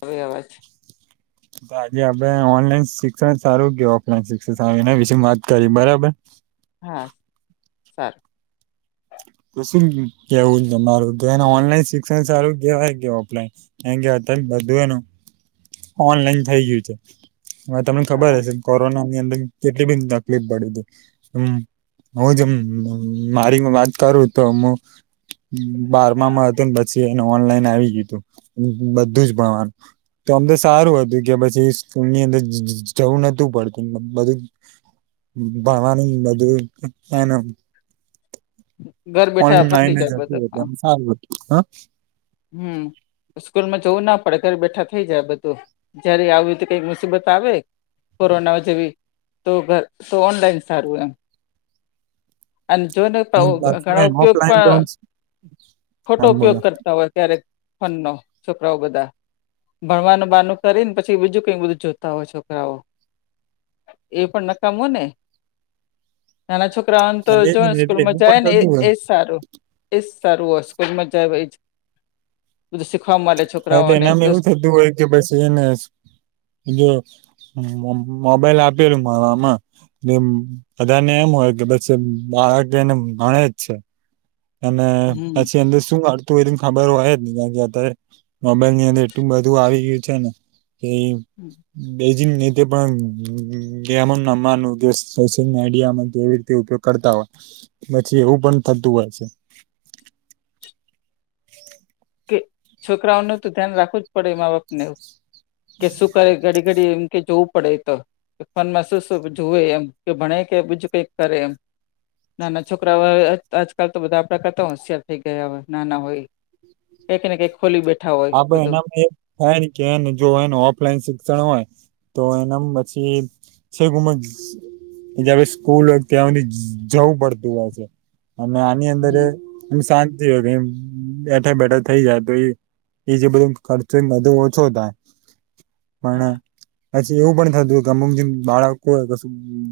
આવે અવાજ? તો આજે આપણે ઓનલાઈન શિક્ષણ સારું કે ઓફલાઈન શિક્ષણ સારું એના વિશે વાત કરી બરાબર. હા સારું. તો શું કેવું તમારું? તો એને ઓનલાઈન શિક્ષણ સારું કહેવાય કે ઓફલાઈન? એમ કે અત્યારે બધું હે ને ઓનલાઈન થઈ ગયું છે. હવે તમને ખબર હા હશે. કોરોના ની અંદર કેટલી બધી તકલીફ પડીતી હમમ. મું જ જેમ મારી વાત કરું તો હું બારમામાં હતું ને પછી એને ઓનલાઈન આવી ગયું તું બધું જ ભણવાનું. તો ઓમ તો સારું હતું કે પછી સ્કૂલની અંદર જવું નતું પડતું બધું ભણવાનું બધું [unintelligible] ઘર બેઠા ઓનલાઇન પતી જ જાય બધું હતું. હા એમ સારું હતું. હા, હમ. સ્કૂલમાં જવું ના પડે ઘરે બેઠા થઈ જાય બધું. જયારે આવી તો કઈક મુસીબત આવે. કોરોના જેવી તો ઘર તો ઓનલાઈન સારું. એમ, અને જોને અને પણ પાછું ઘણા એમ ઉપયોગ ઓફલાઈન તો આમ પણ ખોટો આમ ઉપયોગ બોલો કરતા હોય. ક્યારેક ફોનનો છોકરાઓ બધા. ભણવાનું બહાનું કરી ને પછી બીજું કંઈક બધું જોતા હોય. છોકરાઓ, એ પણ નકામું ને નાના છોકરા. તો હા, એજ જોને ને એટલે સ્કૂલમાં એવું પણ જાય ને એ થતું હોય જ સારું. એ સારું હો! સ્કૂલ જાય એ. બધું શીખવા મળે એટલે છોકરાઓને એનામાં એવું દોસ્ત. થતું હોય કે બેસી એને જો મોબાઈલ આપેલું ભણવામાં. એ બધા ને એમ હોય કે બસ બાળક એને ભણે જ છે. અને હમ. પછી અંદર શું આવતું હોય? ને ખબર હોય જ નય અત્યારે. મોબાઈલ ની અંદર એટલું બધું આવી ગયું છે ને કે, હમ. બેજિંગ ની તે પણ ગેમ રમવાનું કે સોશિયલ મીડિયામાં કેવી રીતે ઉપયોગ? કરતા હોય પછી એવું પણ થતું હોય છે. [inaudible] કે છોકરાઓનું તો ધ્યાન રાખવું જ પડે મા-બાપને એ કે શું કરે ઘડી! ઘડી એમ કે જવું પડે તો, ફોન માં શું શું જુએ? એમ કે ભણે કે બીજું કઈક કરે એમ. નાના છોકરાઓ આજકાલ તો બધા આપણા કરતા હોશિયાર થઈ ગયા હોય. નાના હોય, કંઈક ને કંઈ ખોલી બેઠા આપડે હોય. એનામાં એ થાય કે એને જો એનું ઓફલાઈન શિક્ષણ હોય તો એના પછી, છે વિમેન્સ. જ્યાં સુધી સ્કૂલ હોય ત્યાં સુધી જવું પડતું હોય છે. અને આવી અંદર હમ એમ શાંતિ હોય. બેઠા બેઠા થઈ જાતુ. એ જે બધું ખર્ચું બધું ઓછો થાય. પણ, પછી એવું પણ થતું હોય કે અમુક જે બાળક હોય.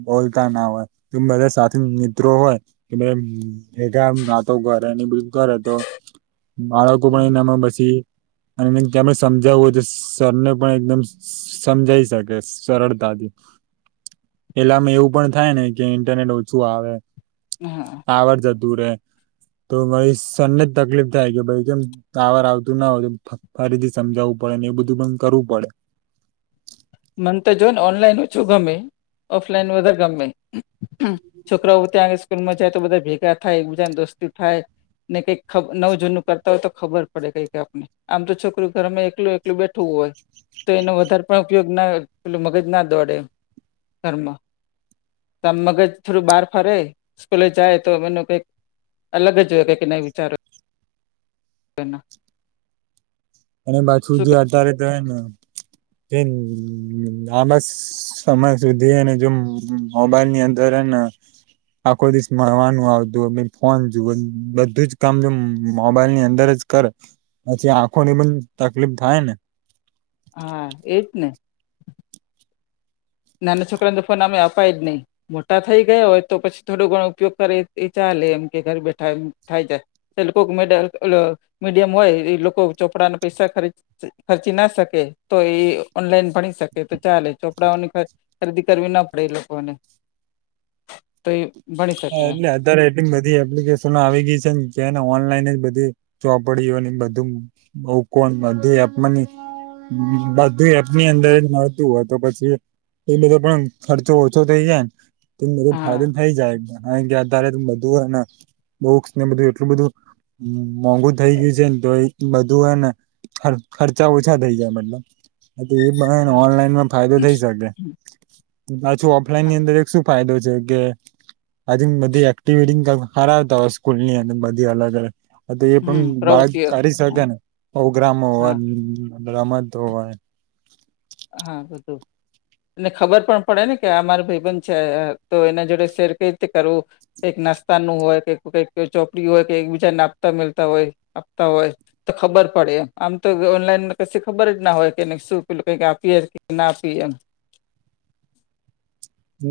બોલતા ન હોય. તો બધા સાથે મિત્રો હોય કે બે ભેગા વાતો કરે બાળકો પણ હમ. એનામાં પછી. અને જેને આપણે સમજાવવું હોય તો સરને પણ એકદમ સમજાવી શકે. સરળતાથી. પેલામાં એવું પણ થાય ને કે ઇન્ટરનેટ ઓછું આવે. હા. ટાવર જતું રે તો ભાઈ સરને જ તકલીફ થાય કે ભાઈ કેમ ટાવર આવતું ના હોય તો ફરીથી સમજાવવું પડે ને એ બધું પણ કરવું પડે. મન તો જોને ઓનલાઈન ઓછું ગમે. ઓફલાઈન વધારે ગમે. હમમ. છોકરાઓ ત્યાં સ્કૂલમાં જાય, તો બધા ભેગા થાય એક બીજાને દોસ્તી થાય. ને કંઈક નવ જૂનું કરતા હોય તો ખબર પડે કંઈક આપને. આમ તો છોકરું ઘરમાં એકલું એકલું બેઠું હોય. તો એનો વધારે પણ, ઉપયોગ ના હોય. પેલું મગજ ના દોડે ઘરમાં. ત મગજ થોડું બહાર ફરે સ્કૂલે જાય. તો એમ કઈ, અલગ જ હોય કંઈક એના વિચારો. તેમ. અને પાછુ શું જે અત્યારે તો તેને. તેમ લાંબા સમય સુધી અને જો મોબાઈલની અંદર હેને આખો દિવસ ભણવાનું આવતું ફોન જુવે બધું જ કામ જો મોબાઈલ ની અંદર જ કરે પછી આંખોની પણ તકલીફ થાય ને. હા એ જ ને. નાના છોકરા ને ફોન આમેય આપાય જ નહી. મોટા થઈ ગયા હોય તો પછી થોડો ઘણો ઉપયોગ કરે એ ચાલે એમ કે ઘર બેઠા એમ થાય જાય. એ લોકો મિડલ ઓલા મીડિયમ હોય એ લોકો ચોપડાના પૈસા ખરી ખર્ચી ના શકે તો એ ઓનલાઈન ભણી શકે તો ચાલે ચોપરાઓની ખરીદી કરવી ન પડે એ લોકોને તો એ ભણી શકે [unintelligible] અત્યારે એ બધી એપ્લિકેશનો આવી ગઈ છે ને જેને ઓનલાઈન બધી ચોપડીઓને બધું બુકો ને બધું આપવાની બધું એપની અંદર જ મળતું હોય તો પછી એ બધો પણ ખર્ચો ઓછો થઇ જાય ને એ બધો હા ફાયદો થઇ જાય. કારણ કે અત્યારે બધું અને બુક્સ ને બધું એટલું બધું હ મોંઘુ થઇ ગયું છે ને તો એ બધું હેને ખર ખર્ચા ઓછા થઈ જાય મતલબ એ બધા ને હા ઓનલાઈન ફાયદો થઈ શકે પાછું ઓફલાઈનની અંદર જ શું ફાયદો છે કે? [unintelligible] એક્ટિવિટી કરાવતા હોય સ્કૂલ ની અને બધી અલગ અલગ તો એ પણ હમ બાળક પ્રવૃત્તિઓ કરી શકે ને પોગ્રામો હા રમતો હોય હા બધું ને ખબર પણ પડે ને કે આ મારું ભાઈબંધ છે તો એના જોડે શેર કઈ રીતે કરવું. એક નાસ્તાનું હોય કે કઈક ચોપડી હોય કે એક બીજાને આપતા મેલતા હોય આપતા હોય તો ખબર પડે આમ તો ઓનલાઈન કી ખબર જ ના હોય કે શું પેલું ક [unintelligible] ના આપવી એમ.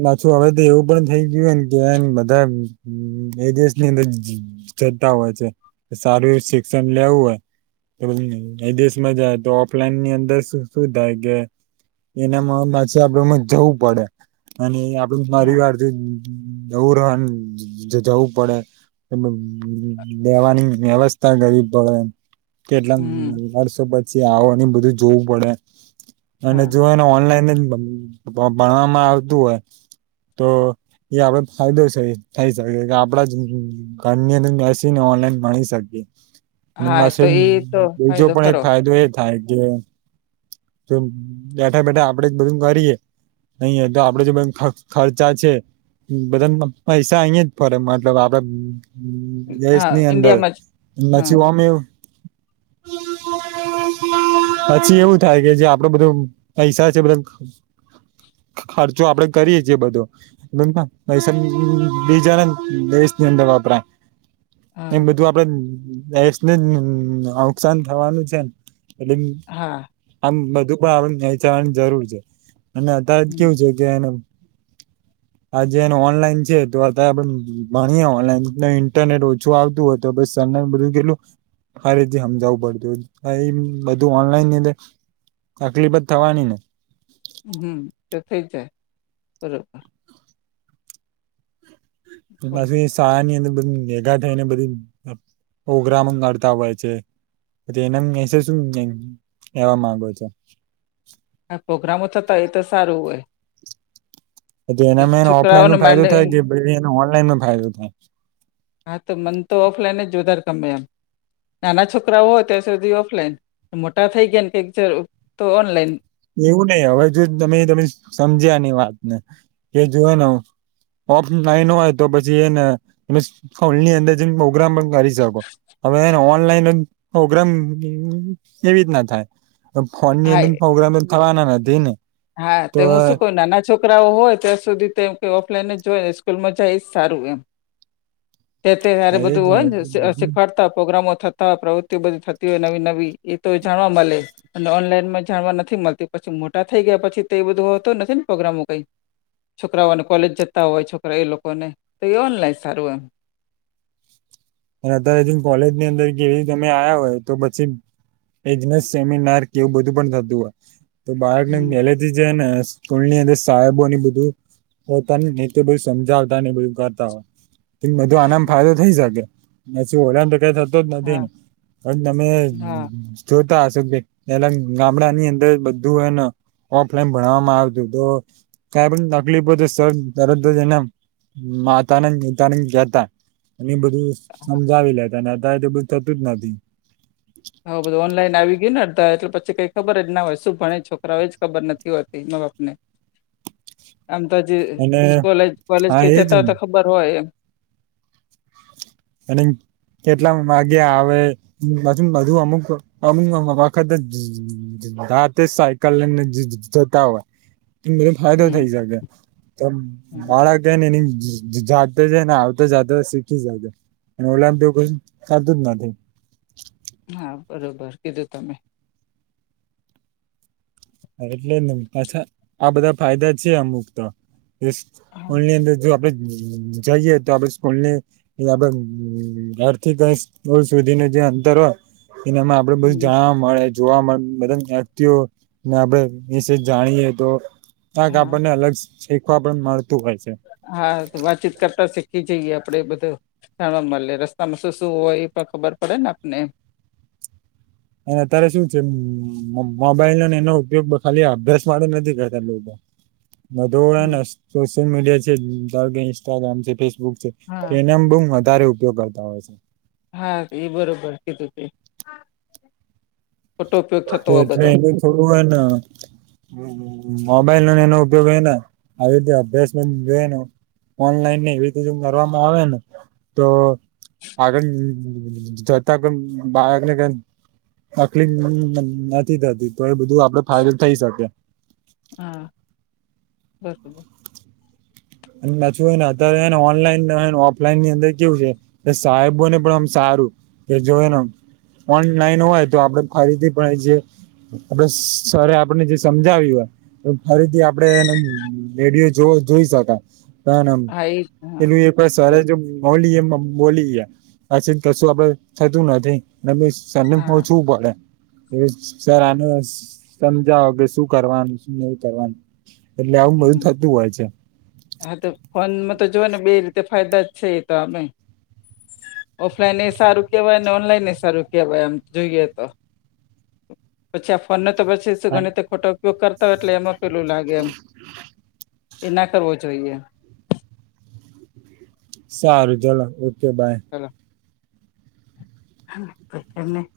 પાછું હવે તો એવું પણ થઈ ગયુંને કેમ બધા એ દેશની અંદર જતા હોય છે સારું શિક્ષણ લેવું હોય. એ વિદેશમાં જાય તો ઓફલાઈનની અંદર શું થાય કે એનામાં [unintelligible] આપડે એમાં જવું પડે. [unintelligible] જવું હા પડે એ રેવાની વ્યવસ્થા કરવી પડે. કેટલા હમ વર્ષો પછી આવો અને બધું જોવું પડે. અને હા જો એને ઓનલાઈન જ ભણવામાં આવતું હોય તો એ આપડ ફાયદો થ થાય શકે કે આપડા જ ઘરની અંદર બેસીને ઓનલાઈન ભણી શકીએ. અને હા પાછો તો એક એ તો બીજો ખરો ફાયદો એ જ થાય કે બેઠા બેઠા આપડે જ બધું કરીએ. અહીંયા તો આપડે જે ખર ખર્ચા છે. બધા પૈસા અહીં જ ફરે મતલબ આપડે હા દેશની અંદર ઈન્ડિયામાં જ હા [unintelligible] પછી એવું થાય કે જે આપડો બધો પૈસા છે બધા ખર્ચો આપડે કરીએ જે બધો પૈસા બીજા દેશની અંદર વપરાય. એ હા બધું આપડેને નુકસાન થવાનું છે, એટલે હા આમ બધું પણ આપડે વહેંચાવાની જરૂર છે, અને અત્યારે જ હમ કેવું છે. તેનુ, આજે એને ઓનલાઈન છે, તો અંત આપ ભણીએ ઓનલાઈન ઇન્ટરનેટ ઓછું આવતું હોતું. તો તો સમય કેટલુ અરે જે સમજાવું પડતુ અહીં બધું ઓનલાઇન અંદર. તકલીફ જ થવાનીને, હું તો થઈ જાય બરોબર, બોલો પાછી શાળાની અંદર બધી ભેગા થઈને બધી, પ્રોગ્રામ કરતા હોય છે, એના એસે શું કેવા માંગો છો, હ પ્રોગ્રામો થતા એતો સારું હોય, એનામાં એને ઓફલાઈન છોકરાઓને નું માંડ એમ કે પછી એનો ઓનલાઈન ન ફાયદો થાય, હાતો મન તો ઓફલાઈન જ જો વધારે ગમે એમ, નાના છોકરા ત્યાં સુધી ઓફલાઈન થઈ ગયા ને પંચર તો ઓનલાઈન, એવું નહીં હવે જો તમે તમે સમજ્યાની વાતને કે જોયને હું, ઓફલાઈન હોય તો પછી એને ફની અંદર પ્રોગ્રામ પણ કરી, હવે ઓનલાઈન પ્રોગ્રામ એવીના થાય, ફોનની હા અંદર એ પ્રોગ્રામ થના નથી ને, હા તો હુંશું કહું ના છોકરીએ. છોકરાઓ હોય ત્યાં સુધી કંઈ ઓફલાઈન જ જોયને સ્કૂલમાં જાય જ સારું એમ, તે ત્યારે એ જ ને બધું એટલે બધું સેખવાડતા પોગ્રામો થઈ, અથવા બધી થતી હોય નવી નવી એતો મળે, અને ઓનલાઈનમાં જાણવા નથી મળતી પછી મોટા થઈ ગયા પછી તોએ બધું હોતો નથી ને પ્રોગ્રામો કંઈક, છોકરાઓને કોલેજ જતા હોય છોકરાએ લોકોને તો એ ઓનલાઈન સારું એમ, અને અત્યારે કોલેજ ની અંદર કે તમે આયા હોય તો પછી, એજને સેમિનાર કેવું બધું પણ થતું હોય તો બાળકને મેલે, જે નેલની અંદર સાહેબોની બધું, તને નેતે બધું સમજાવતા ને બંધ કરતા હોય, બધો આનામ હમ ફાયદો થઈ શકે પછી ઓલાને તો ક થઈ. હા નમે. હા જોતા હશો ભી પેલા ગામડાની અંદર બધું એને, ઓફલાઈન ભણવામાં આવતું તો કંઈ પણ તકલીફ તો સર તરતજને, માતાને નેતાને જ ગતા એ બધું, હા. સમજાવી લેતા અને અત્યારે તો બધું થતું જ નથી, હું બધું ઓનલાઈન આવી ગયું ને અધા એટલે પછી કઈ ખબર જના હોય શું ભણે છોકરાઓ એ જ ખબર નથી હોતી મા- બાપ ને, [inaudible] આમ તોજી અને કોલેજ હા એજ જતા ને હોય ખબર હોય એ, અને કેટલા વાગ્યા આવે છે, બધું અમુક અમુક વખત. રાતે સાયકલ લઈને જતા હોય, ફાયદો હમ થઈ શકે તો હમ બાળક, ને જાતો છે, ને જાતો શીખી જતો. અને ઓલામ તોક ખાધું જના, હા બરોબર કીધું તમે. એટલે ને પાછા આ બધા ફાયદા છે અમુક તો હા સ્કૂલની અંદર જો આપડે જાઈએ તો આપણે સ્કૂલની [unintelligible] ઘરથી ઘર સુધી નો જે અંતર હોય એનામાં આપડને બધું હમ જાણવા મળે, જોવા મળે બધાન વ્યક્તિઓ ને આપડે એના વિશે જાણીએ તો જરાક હા આપણને અલગ શીખવા પણ મળતું હોય છે હા, વાતચીત કરતા શીખી જઈએ આપડે એ બધા જાણવા મલે રસ્તામાં શું શું હોય એ પણ ખબર પડે ને આપણને એમ અને અત્યારે શું છે મોબાઈલ અને એનો ઉપયોગ ખાલી અભ્યાસ માટે નથી કરતા લોકો હમ [unintelligible] સોશિયલ મીડિયા છે, ધારો કે ઇન્સ્ટાગ્રામ છે, ફેસબુક છે હા તેનોમ બઉ વધારે ઉપયોગ કરતા હોય સે હા, એ બરોબર કીધું તે ખોટો ઉપયોગ થતો હોય [unintelligible] બધો એમનેમ થોડું હોય ન મોબાઈલ અને એનો ઉપયોગ હેન, આવી રીતે અભ્યાસ [unintelligible] ઓનલાઈન ને એવી રીતે જો કરવામાં ઓવે ને તો આગળ જતા પણબાળકને કંઈક તકલીફ નથી થતી, તો એ બધું આપડે ફાયદો થઈ શકે હા, બરોબર અને પાછું હોય ને અત્યારે હોય ને ઓનલાઈન રહે ને ઓફલાઈન ની અંદર કેવું સે સાહેબો ને પણ ઓમ સારું, કે જોયને [unintelligible] ઓનલાઈન હોય તો આપડે ફરીથી [unintelligible] આપડે સરે આપણને જે સમજાવ્યું હોય તો ફરીથી આપડે એનો રેડિયો જોય જોય શકાય હા એ જ [unintelligible] હા પેલું એક વાર સરે બરોબર જે ઓલિયમ માબોલી ગયા, પછી કશું આપડું થતું નથી ને બી સરને હા પૂછવું પડે સર આનું સમજાવો કે શું કરવાનું શું નહીં કરવાનું એટલે આવું બધું હમ થતું હોય છે હા તો ફોનમાં તો જોઈએ ને બે રીતે ફાયદા જ છે એ તો અમે ઓફલાઈન એ સારું કેવાય ને ઓનલાઈન એ સારું કેવાય એમ જોઈએ તો [inaudible] પછી આ ફોનને તો પછી શું હા ઘણી રીતે ખોટો ઉપયોગ કરતા હોય એટલે એમાં પેલું લાગે એમ [inaudible] એ ના કરવો જોઈએ સારું ચલો, ઓકે બાય ચાલો [unintelligible]